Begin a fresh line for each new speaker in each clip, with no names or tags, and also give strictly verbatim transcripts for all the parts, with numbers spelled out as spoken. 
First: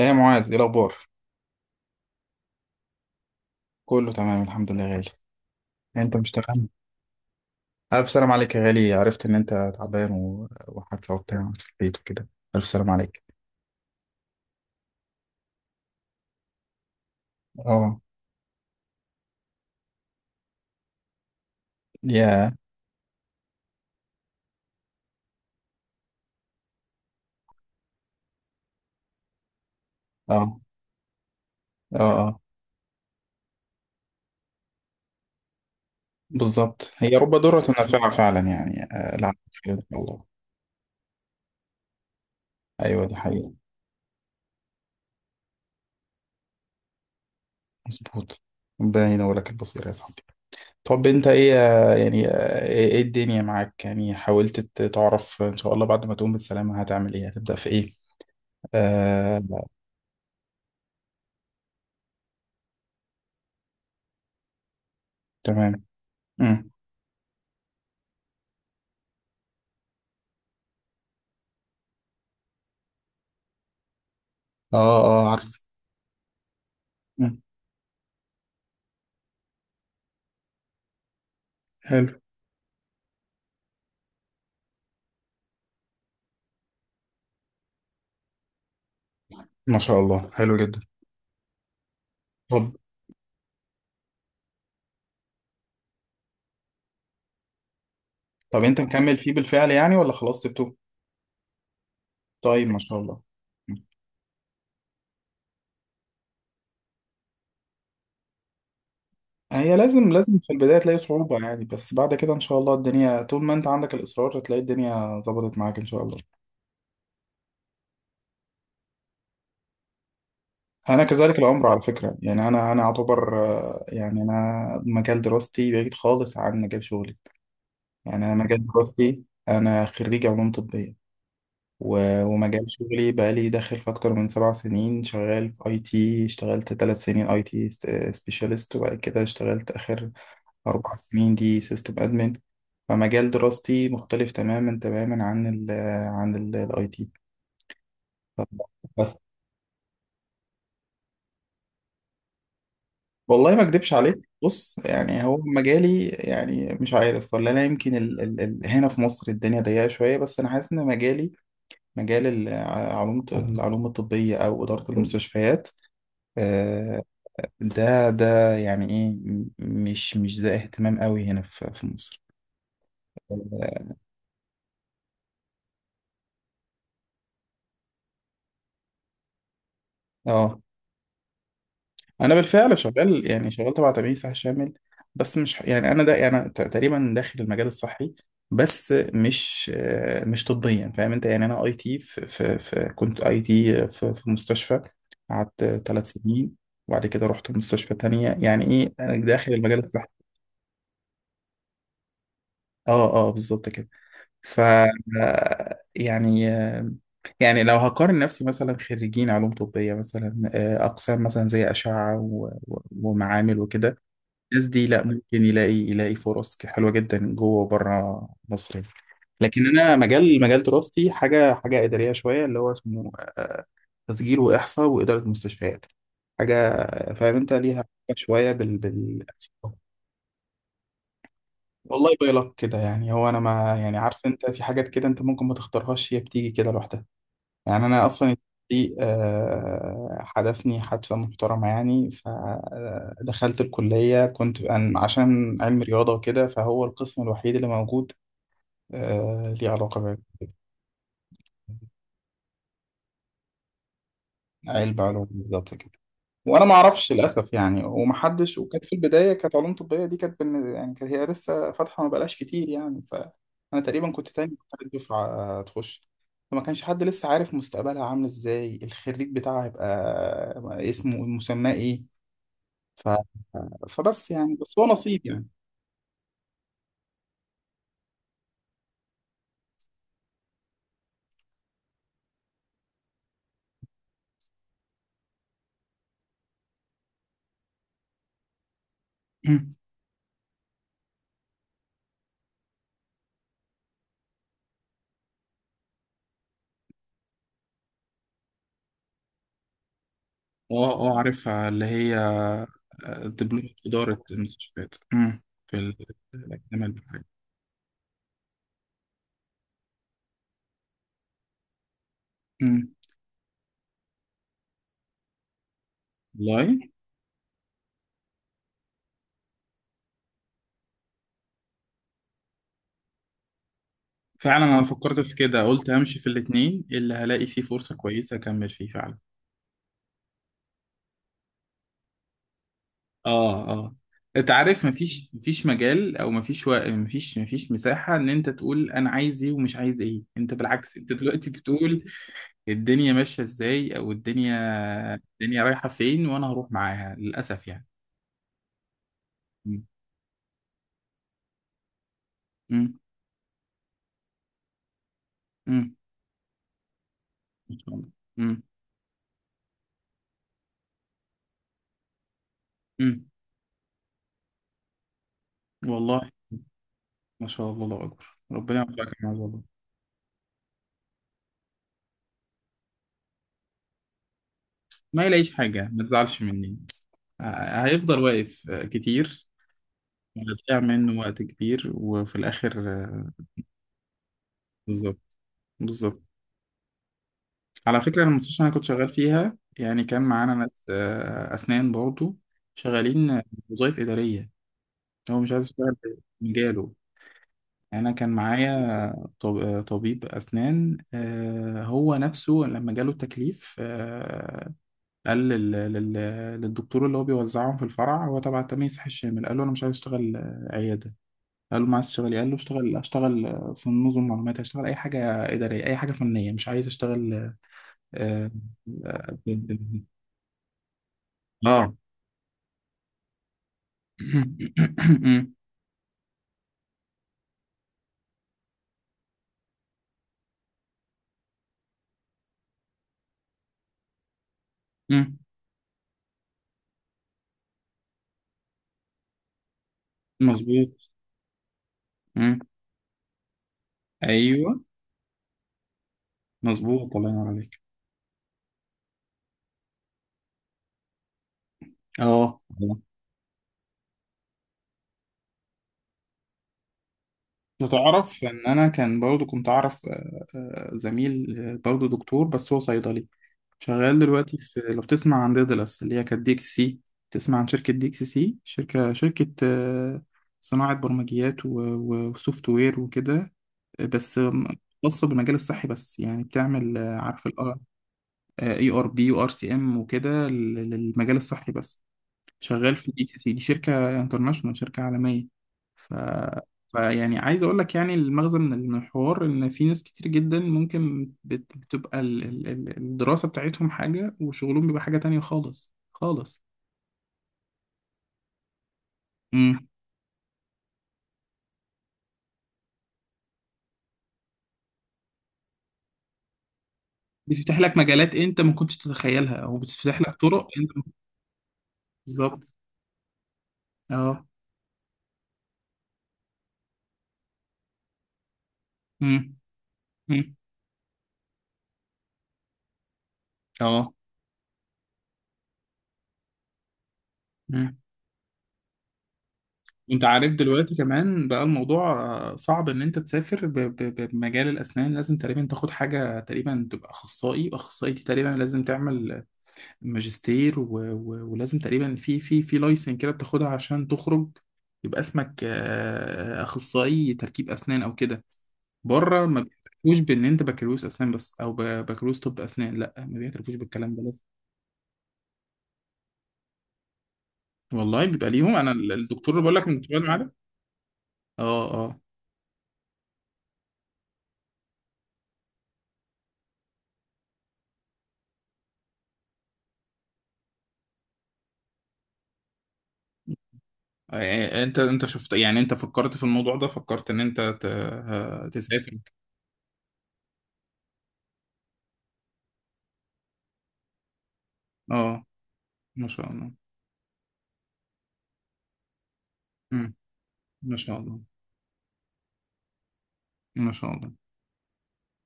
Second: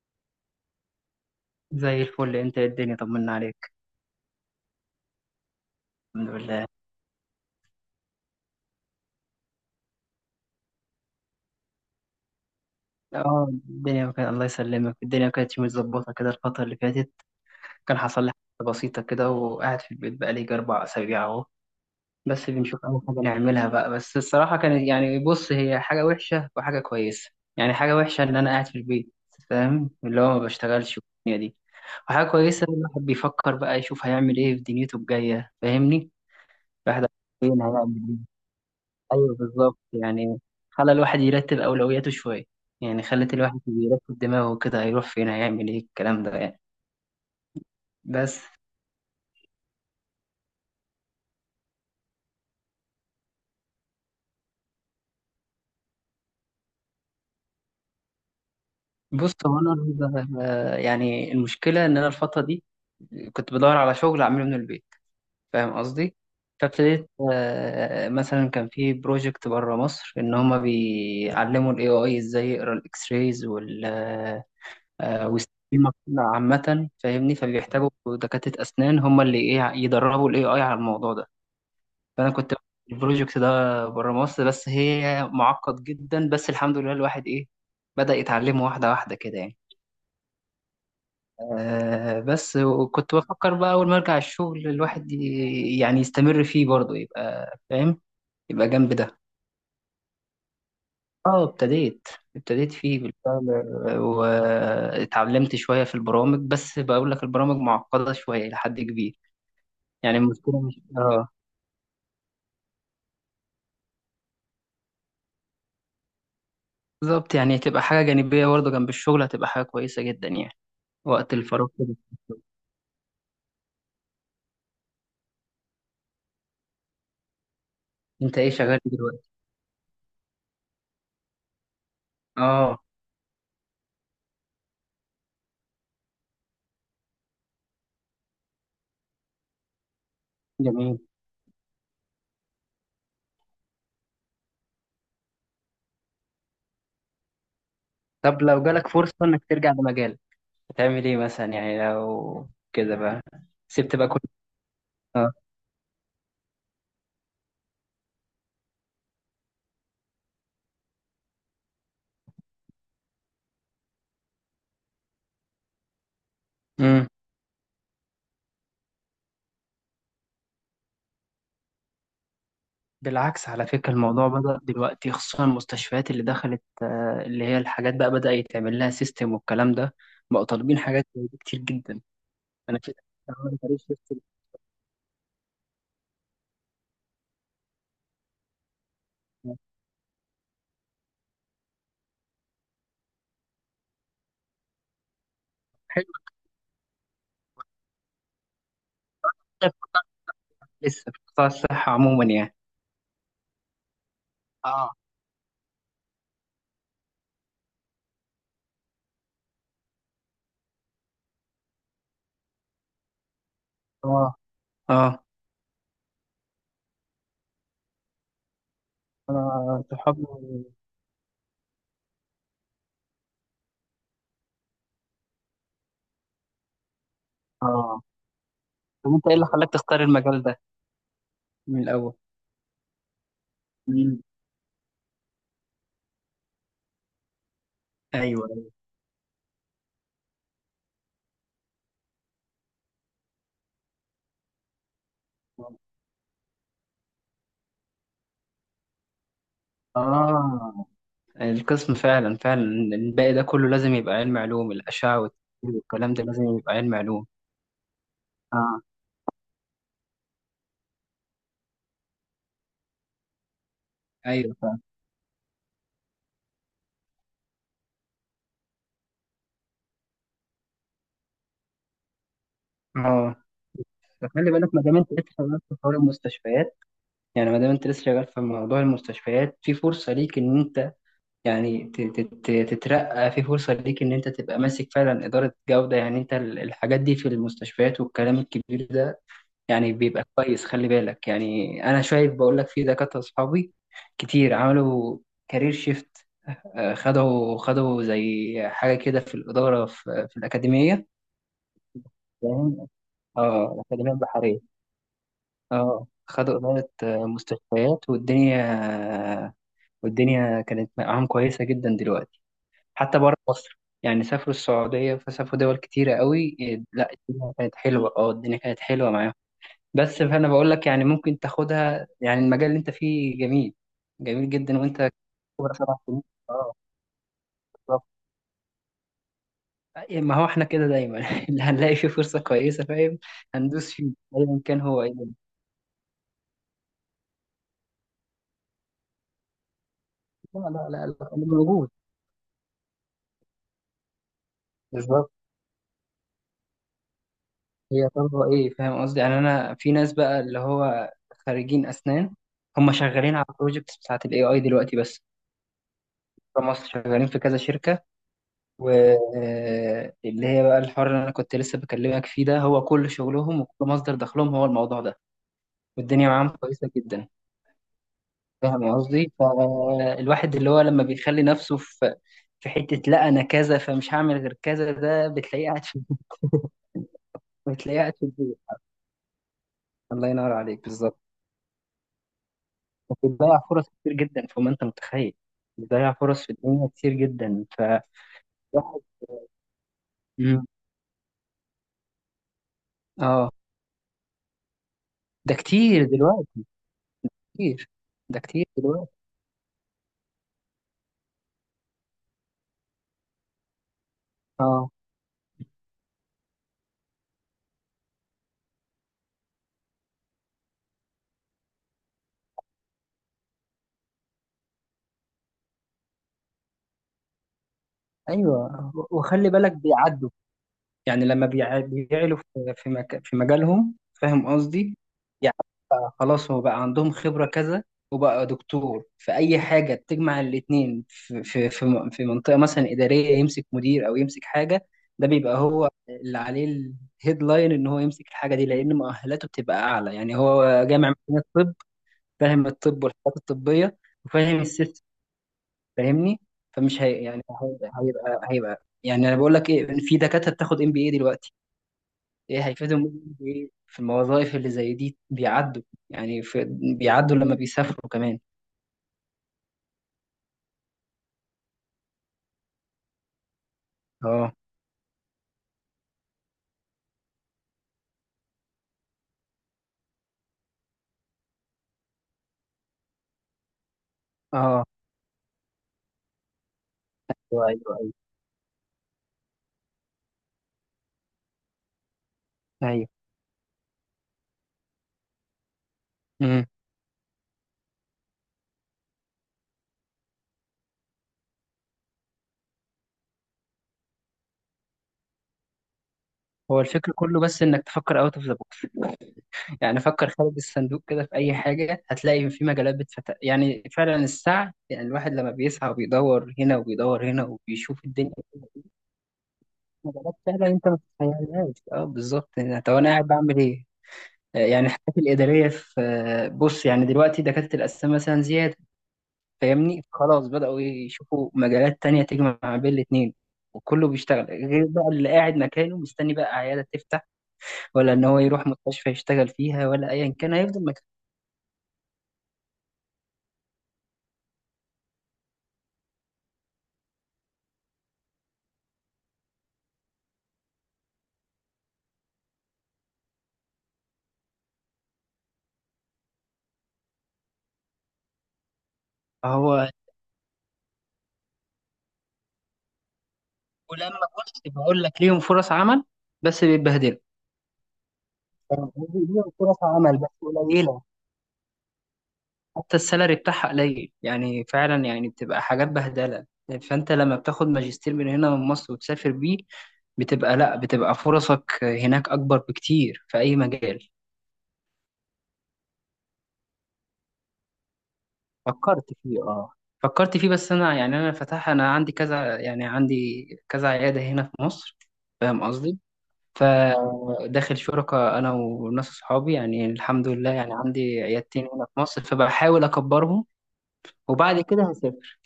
ايه يا معاذ، ايه الاخبار؟
زي الفل، انت ايه الدنيا؟ طمنا عليك.
كله تمام الحمد لله يا غالي. انت مش
الحمد لله.
تمام؟ الف سلام عليك يا غالي. عرفت ان انت تعبان و- وحادثه وبتاع في البيت وكده. الف سلام عليك.
اه، الدنيا كانت، الله يسلمك، الدنيا كانت مش متظبطه كده الفتره اللي فاتت. كان
اه
حصل لي حاجه بسيطه كده وقاعد في البيت بقالي يجي اربع اسابيع اهو. بس
يا
بنشوف اي حاجه نعملها بقى. بس الصراحه كانت، يعني بص، هي حاجه وحشه وحاجه كويسه. يعني حاجه وحشه ان انا قاعد في البيت، فاهم، اللي هو ما
اه.
بشتغلش والدنيا دي.
اه
وحاجه
اه
كويسه إن الواحد بيفكر بقى يشوف هيعمل ايه في دنيته الجايه، فاهمني؟
بالظبط،
الواحد
هي رب
فين
ضارة
هيعمل
نافعة
ايه.
فعلا يعني. آه،
ايوه
العفو. خير
بالظبط
ان شاء الله.
يعني. خلى الواحد يرتب اولوياته شويه، يعني
ايوه دي
خلت
حقيقة.
الواحد يرتب دماغه كده، هيروح فين، هيعمل ايه، الكلام ده يعني. بس.
مظبوط. ربنا ينور لك البصير يا صاحبي. طب انت ايه آه، يعني آه، ايه إيه الدنيا معاك يعني؟ حاولت ت- تعرف ان شاء الله بعد ما تقوم بالسلامة هتعمل ايه؟ هتبدأ في ايه؟
بص،
آه
هو
لا.
انا ال- آه، يعني المشكله ان انا الفتره دي كنت بدور على شغل اعمله من البيت، فاهم
تمام.
قصدي؟ فابتديت، آه، مثلا كان في بروجكت بره مصر ان هما بيعلموا الاي اي ازاي يقرا الاكس رايز وال
اه اه
آه،
عارف.
والسكيما عامه، فاهمني؟
مم.
فبيحتاجوا دكاتره اسنان هما اللي ايه يدربوا الاي اي على الموضوع ده.
حلو.
فانا كنت البروجكت ده بره مصر، بس هي معقد جدا. بس الحمد لله الواحد ايه، بدأ يتعلمه واحده واحده كده يعني.
ما شاء الله حلو جدا.
آه بس
طب
وكنت بفكر بقى اول ما ارجع الشغل الواحد ي- يعني يستمر فيه برضه، يبقى فاهم،
طب
يبقى
انت
جنب
مكمل
ده.
فيه بالفعل يعني ولا خلاص سبته؟
اه ابتديت
طيب
ابتديت
ما شاء
فيه
الله.
بالفعل.
مم.
واتعلمت شويه في البرامج، بس بقول لك البرامج معقده شويه لحد كبير.
هي لازم
يعني
لازم في
المشكله
البداية
مش
تلاقي
اه
صعوبة يعني، بس بعد كده إن شاء الله الدنيا طول ما أنت عندك الإصرار هتلاقي الدنيا ظبطت معاك إن شاء الله.
بالظبط يعني، تبقى حاجه جانبيه برضه جنب الشغل، هتبقى حاجه كويسه جدا يعني،
أنا
وقت
كذلك الأمر
الفراغ
على
كده.
فكرة يعني، أنا أنا أعتبر آه، يعني أنا مجال دراستي بعيد خالص عن مجال شغلي. يعني أنا
انت ايه
مجال
شغال إيه
دراستي،
دلوقتي؟
أنا خريج علوم طبية، و- ومجال
اه.
شغلي بقالي داخل في أكتر من سبع سنين، شغال في أي تي. اشتغلت تلات سنين أي تي سبيشالست، وبعد كده اشتغلت آخر أربع
جميل.
سنين دي سيستم أدمن. فمجال دراستي مختلف تماما تماما عن ال عن الاي تي
طب لو جالك
بس.
فرصة انك ترجع لمجالك، هتعمل ايه مثلا يعني لو كده بقى؟
والله ما اكدبش
سبت بقى
عليك،
كل.
بص يعني
اه.
هو مجالي يعني مش عارف، ولا انا يمكن ال ال ال هنا في مصر الدنيا ضيقه شويه، بس انا حاسس ان مجالي مجال العلوم، العلوم الطبيه او اداره المستشفيات، آه،
امم
ده ده يعني ايه م- مش مش ده اهتمام قوي هنا في في مصر.
بالعكس، على فكرة، الموضوع بدأ دلوقتي، خصوصا المستشفيات اللي دخلت، آه، اللي هي الحاجات بقى بدأ يتعمل لها سيستم والكلام ده، بقوا
اه
طالبين حاجات زي دي كتير جدا.
انا بالفعل
انا في،
شغال، يعني
عملت
شغال
عليه
تبع تأمين
سيستم.
صحي شامل، بس مش يعني انا ده يعني ت- تقريبا داخل المجال الصحي، بس مش آه، مش طبيا فاهم انت يعني. انا اي تي في, في, في كنت اي تي في, في مستشفى، قعدت ثلاث
حلو.
سنين وبعد كده رحت مستشفى تانية. يعني ايه، أنا داخل
طيب،
المجال الصحي.
لسه في قطاع الصحة عموما يعني؟
اه اه بالظبط كده. ف
اه،
يعني يعني لو هقارن نفسي مثلا خريجين علوم طبية مثلا، آه، أقسام مثلا زي أشعة و- و- ومعامل وكده،
اه،
الناس دي
اه.
لا، ممكن يلاقي يلاقي فرص ك- حلوة جدا جوه وبره مصر يعني. لكن
انا
أنا
صحابي.
مجال مجال دراستي حاجة حاجة إدارية شوية، اللي هو اسمه آه، تسجيل وإحصاء وإدارة مستشفيات. حاجة فاهم أنت ليها علاقة
اه.
شوية بال
طب
بال
انت ايه اللي خلاك تختار المجال ده من
والله
الاول؟
باي لك كده، يعني هو أنا ما يعني،
مم.
عارف أنت في حاجات كده أنت ممكن ما تختارهاش، هي بتيجي كده لوحدها. يعني انا
ايوه،
اصلا
أيوة.
دي آه، حدفني حدفة محترمة يعني، فدخلت الكلية كنت أن- عشان علم رياضة وكده، فهو القسم الوحيد اللي موجود آه، ليه علاقة بعلم
اه. القسم فعلا فعلا. الباقي ده كله لازم يبقى علم، علوم الاشعه
علوم. بالظبط
والتفكير
كده.
والكلام ده لازم
وانا ما
يبقى علم،
اعرفش
علوم.
للاسف يعني، ومحدش،
اه،
وكانت في البدايه كانت علوم طبيه دي كانت بالن- يعني كانت هي لسه فاتحه، ما بقالهاش كتير يعني، فانا تقريبا كنت تاني
ايوه،
أو
فعلا.
تالت دفعه، آه، تخش. فما كانش حد لسه عارف مستقبلها عامل ازاي، الخريج بتاعها هيبقى آه، اسمه مسماه ايه. ف...
اه.
فبس
فخلي
يعني
بالك،
بس
ما
هو
دام انت لسه
نصيب يعني.
شغال في حوار المستشفيات، يعني ما دام انت لسه شغال في موضوع المستشفيات، في فرصه ليك ان انت يعني ت- ت- ت- تترقى، في فرصه ليك ان انت تبقى ماسك فعلا اداره جوده، يعني انت ال- الحاجات دي في المستشفيات والكلام الكبير ده،
مم.
يعني بيبقى كويس. خلي بالك يعني، انا شايف بقول لك في دكاتره اصحابي كتير عملوا كارير شيفت، خدوا خدوا زي حاجه كده في الاداره، في, في
اه
الاكاديميه،
اه عارفها، اللي هي
فاهم؟
دبلومة
اه، الاكاديميه
إدارة
البحريه.
المستشفيات. مم. في ال-
اه، خدوا
الأكاديمية
اداره،
البحرية.
آه، مستشفيات، والدنيا، آه، والدنيا كانت معاهم كويسه جدا دلوقتي.
مم.
حتى بره مصر يعني، سافروا السعوديه فسافروا دول كتيره قوي.
والله.
لا، الدنيا كانت حلوه، اه الدنيا كانت حلوه معاهم. بس فانا بقول لك يعني، ممكن تاخدها. يعني المجال اللي انت فيه جميل، جميل
فعلا
جدا.
أنا
وانت
فكرت في كده،
خبرة
قلت
سبع
همشي
سنين
في
اه
الاتنين، اللي هلاقي فيه فرصة
بالظبط.
كويسة أكمل فيه فعلا.
ما هو احنا كده دايما اللي هنلاقي فيه فرصة كويسة، فاهم،
اه
هندوس
اه.
فيه،
انت
ايا كان
عارف
هو ايه.
مفيش مفيش مجال او مفيش و... مفيش مفيش مساحة ان انت تقول انا عايز ايه ومش عايز ايه، انت
لا لا
بالعكس
لا
انت
لا، اللي
دلوقتي
موجود،
بتقول الدنيا ماشية ازاي او الدنيا،
بالظبط،
الدنيا رايحة فين وانا هروح معاها، للأسف يعني.
هي طالبة ايه، فاهم قصدي؟ يعني انا
مم.
في ناس بقى اللي هو خريجين اسنان هم
مم.
شغالين على البروجكتس بتاعت الاي اي دلوقتي بس،
مم.
في مصر شغالين في كذا
ما شاء
شركة،
الله. مم.
واللي هي بقى الحوار اللي انا كنت لسه بكلمك فيه ده هو كل
مم.
شغلهم وكل مصدر دخلهم هو الموضوع ده،
والله.
والدنيا معاهم كويسة جدا.
ما شاء الله الله أكبر، ربنا
فاهم
يوفقك يا
قصدي؟
معاذ والله.
فالواحد اللي هو لما بيخلي نفسه في في حتة، لا انا كذا فمش هعمل غير كذا،
ما
ده
يلاقيش
بتلاقيه قاعد
حاجة،
في،
ما تزعلش مني، ه-
بتلاقيه قاعد
هيفضل
في البيت.
واقف آه، كتير،
الله ينور
هتضيع
عليك،
منه
بالظبط.
وقت كبير، وفي الآخر آه،
بتضيع فرص كتير جدا، فما انت
بالظبط.
متخيل، بتضيع
بالظبط
فرص في الدنيا كتير جدا
على
فالواحد.
فكرة. أنا المستشفى اللي أنا كنت شغال فيها، يعني كان معانا
مم.
ناس آه، أسنان برضه، شغالين آه،
اه،
وظائف إدارية. هو مش
ده
عايز يشتغل
كتير
في
دلوقتي،
مجاله.
كتير.
انا كان
ده كتير دلوقتي.
معايا طب- طبيب اسنان، آه، هو نفسه لما جاله التكليف آه،
اه،
قال لل- لل- للدكتور اللي هو بيوزعهم في الفرع، هو تبع تمييز صحي الشامل، قال له انا مش عايز اشتغل آه، عياده. قال له ما عايز تشتغل إيه؟ قال له اشتغل اشتغل آه، في نظم معلومات، هشتغل اي حاجه اداريه، اي حاجه فنيه، مش عايز اشتغل. اه
ايوه،
اه.
وخلي بالك بيعدوا، يعني لما بيع-
آه.
بيعلوا في في مك... في مجالهم، فاهم قصدي؟ يعني بقى خلاص، هو بقى عندهم خبرة كذا وبقى دكتور، فأي حاجة تجمع الاتنين في في في م- في منطقة مثلا إدارية، يمسك مدير أو يمسك حاجة، ده بيبقى هو اللي عليه الهيدلاين إن هو يمسك الحاجة دي، لأن مؤهلاته بتبقى أعلى، يعني هو
مظبوط.
جامع من الطب،
مم.
فاهم، الطب والحاجات الطبية، وفاهم
ايوه.
السيستم، فاهمني؟ فمش هي
مظبوط. الله
يعني،
ينور
هي-
عليك.
هيبقى هيبقى يعني انا بقول لك ايه، إن في دكاتره بتاخد ام بي اي دلوقتي. ايه
اه
هيفيدهم ام بي اي في الوظائف اللي زي دي؟ بيعدوا يعني، في، بيعدوا لما بيسافروا كمان.
تعرف ان انا كان برضو كنت اعرف آه، آه، زميل آه، برضو دكتور بس هو صيدلي، شغال
اه،
دلوقتي في، لو تسمع عن ديدلس، اللي هي كانت دي اكس سي. تسمع عن شركة دي اكس سي؟ شركة شركة آه، صناعة برمجيات و- و- وسوفت وير وكده، آه، بس آم،
اه.
خاصة بالمجال الصحي بس، يعني بتعمل آه، عارف ال
ايوه، ايوه،
اي ار بي وار سي ام وكده لل- للمجال الصحي بس. شغال
ايوه.
في اتش سي سي، دي شركه انترناشونال، شركه عالميه. ف...
امم
فيعني عايز اقول لك يعني المغزى من من الحوار، ان في ناس كتير جدا ممكن بت- بتبقى ال- ال- ال- الدراسه بتاعتهم حاجه، وشغلهم بيبقى حاجه تانية خالص خالص.
هو الفكر كله بس انك تفكر اوت اوف ذا بوكس
امم.
يعني فكر خارج الصندوق كده. في اي حاجه هتلاقي في مجالات بتفتح يعني، فعلا السعي يعني، الواحد لما بيسعى وبيدور هنا وبيدور هنا
بتفتح لك
وبيشوف الدنيا،
مجالات انت ما كنتش تتخيلها، او بتفتح
مجالات
لك
سهلة
طرق انت
أنت ما
ما كنتش-
تتخيلهاش، أه بالظبط.
بالظبط.
طب أنا قاعد بعمل إيه؟
اه.
آه، يعني الحاجات الإدارية في، آه، بص يعني دلوقتي دكاترة الأسنان مثلا زيادة،
امم.
فاهمني؟ خلاص
امم.
بدأوا يشوفوا مجالات تانية تجمع بين الاتنين، وكله
اه.
بيشتغل غير بقى اللي قاعد مكانه مستني بقى عيادة تفتح،
مم.
ولا إن هو يروح مستشفى يشتغل فيها، ولا
انت
أيا كان
عارف
هيفضل
دلوقتي
مكانه.
كمان بقى الموضوع آه، صعب ان انت تسافر ب- ب- بمجال الاسنان. لازم تقريبا تاخد حاجه تقريبا تبقى اخصائي، واخصائي دي تقريبا لازم تعمل ماجستير و... و... ولازم تقريبا في في في لايسن كده بتاخدها عشان تخرج، يبقى اسمك آه، اخصائي تركيب اسنان او كده. بره ما
فهو،
بيعترفوش بان انت بكالوريوس اسنان بس، او ب- بكالوريوس طب اسنان، لا ما بيعترفوش بالكلام
ولما
ده، لازم.
بص بقول لك ليهم فرص عمل بس بيتبهدلوا.
والله بيبقى ليهم. انا
فاهم
ال-
قصدي؟ ليهم
الدكتور اللي بقول
فرص
لك من بتوع
عمل بس
المعادن.
قليلة،
اه اه.
حتى السالري بتاعها قليل، يعني فعلا يعني بتبقى حاجات بهدله. فانت لما بتاخد ماجستير من هنا من مصر وتسافر بيه، بتبقى لا بتبقى فرصك هناك اكبر بكتير في اي مجال.
آه، انت انت شفت يعني، انت فكرت في الموضوع ده؟ فكرت ان انت ت... ه-
فكرت
تسافر؟
فيه، اه فكرت فيه. بس انا يعني، انا فتح، انا عندي كذا، يعني عندي كذا عياده هنا في مصر،
اه.
فاهم قصدي؟
ما شاء الله.
فداخل شركة أنا وناس أصحابي يعني،
مم.
الحمد لله، يعني
ما شاء
عندي
الله.
عيادتين هنا في مصر، فبحاول أكبرهم،
ما شاء الله.
وبعد كده هسافر،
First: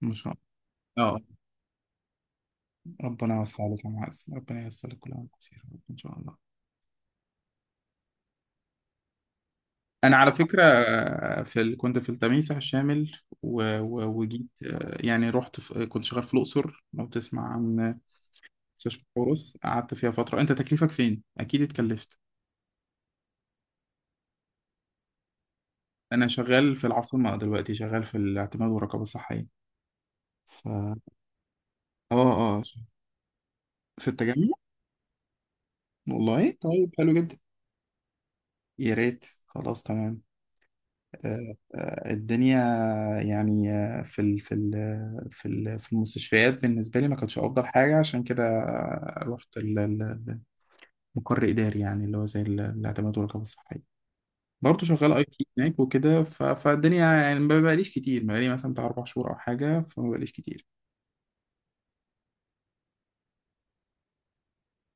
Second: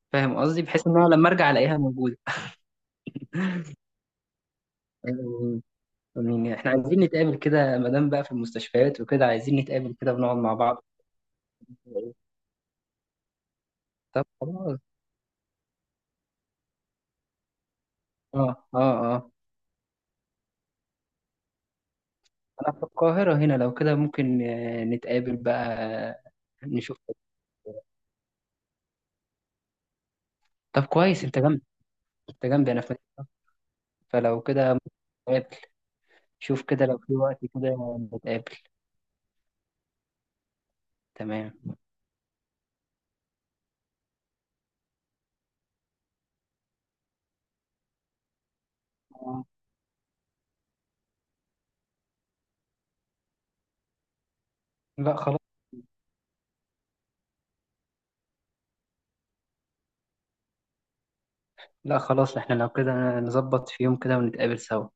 ما شاء
فاهم قصدي؟ بحيث إن
الله.
أنا
اه.
لما أرجع ألاقيها موجودة.
ربنا يوسع عليك يا معز، ربنا ييسر لك، كل عام كتير
آمين.
يا رب ان شاء الله.
آمين. احنا عايزين نتقابل كده، ما دام بقى في المستشفيات وكده، عايزين نتقابل كده
انا على
ونقعد مع
فكره
بعض.
آه، في ال... كنت في التميسح الشامل، و... و...
طب
وجيت
خلاص.
آه، يعني رحت في... كنت شغال في الاقصر، لو تسمع عن
اه، اه،
مستشفى
اه.
حورس، قعدت فيها فتره. انت تكليفك فين؟ اكيد اتكلفت.
انا في القاهرة هنا، لو كده ممكن، آه، نتقابل بقى.
انا
آه،
شغال في
نشوف.
العاصمه دلوقتي، شغال في الاعتماد والرقابه الصحيه. ف
طب كويس، انت جنبي،
اه
انت
اه،
جنبي، انا في مكتب.
في
فلو
التجمع.
كده ممكن نتقابل.
والله
شوف كده
طيب
لو
حلو
في
جدا.
وقت كده نتقابل.
يا ريت، خلاص تمام. آه
تمام.
آه الدنيا يعني آه في ال في ال في ال في المستشفيات بالنسبة لي ما كانتش أفضل حاجة، عشان كده
آه.
رحت ال- ال- المقر إداري، يعني اللي هو زي ال- الاعتماد والرقابة الصحية. برضه شغال
لا
اي
خلاص.
تي هناك وكده، ف- فالدنيا يعني ما بقاليش كتير، ما بقالي مثلا بتاع اربع شهور أو حاجة، فما بقاليش كتير.
لا خلاص، احنا لو كده نظبط في يوم كده ونتقابل سوا ان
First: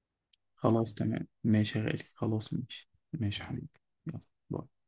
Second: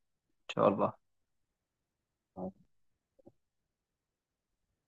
شاء الله.
خلاص تمام، ماشي يا غالي، خلاص ماشي ماشي يا حبيبي. يلا، باي.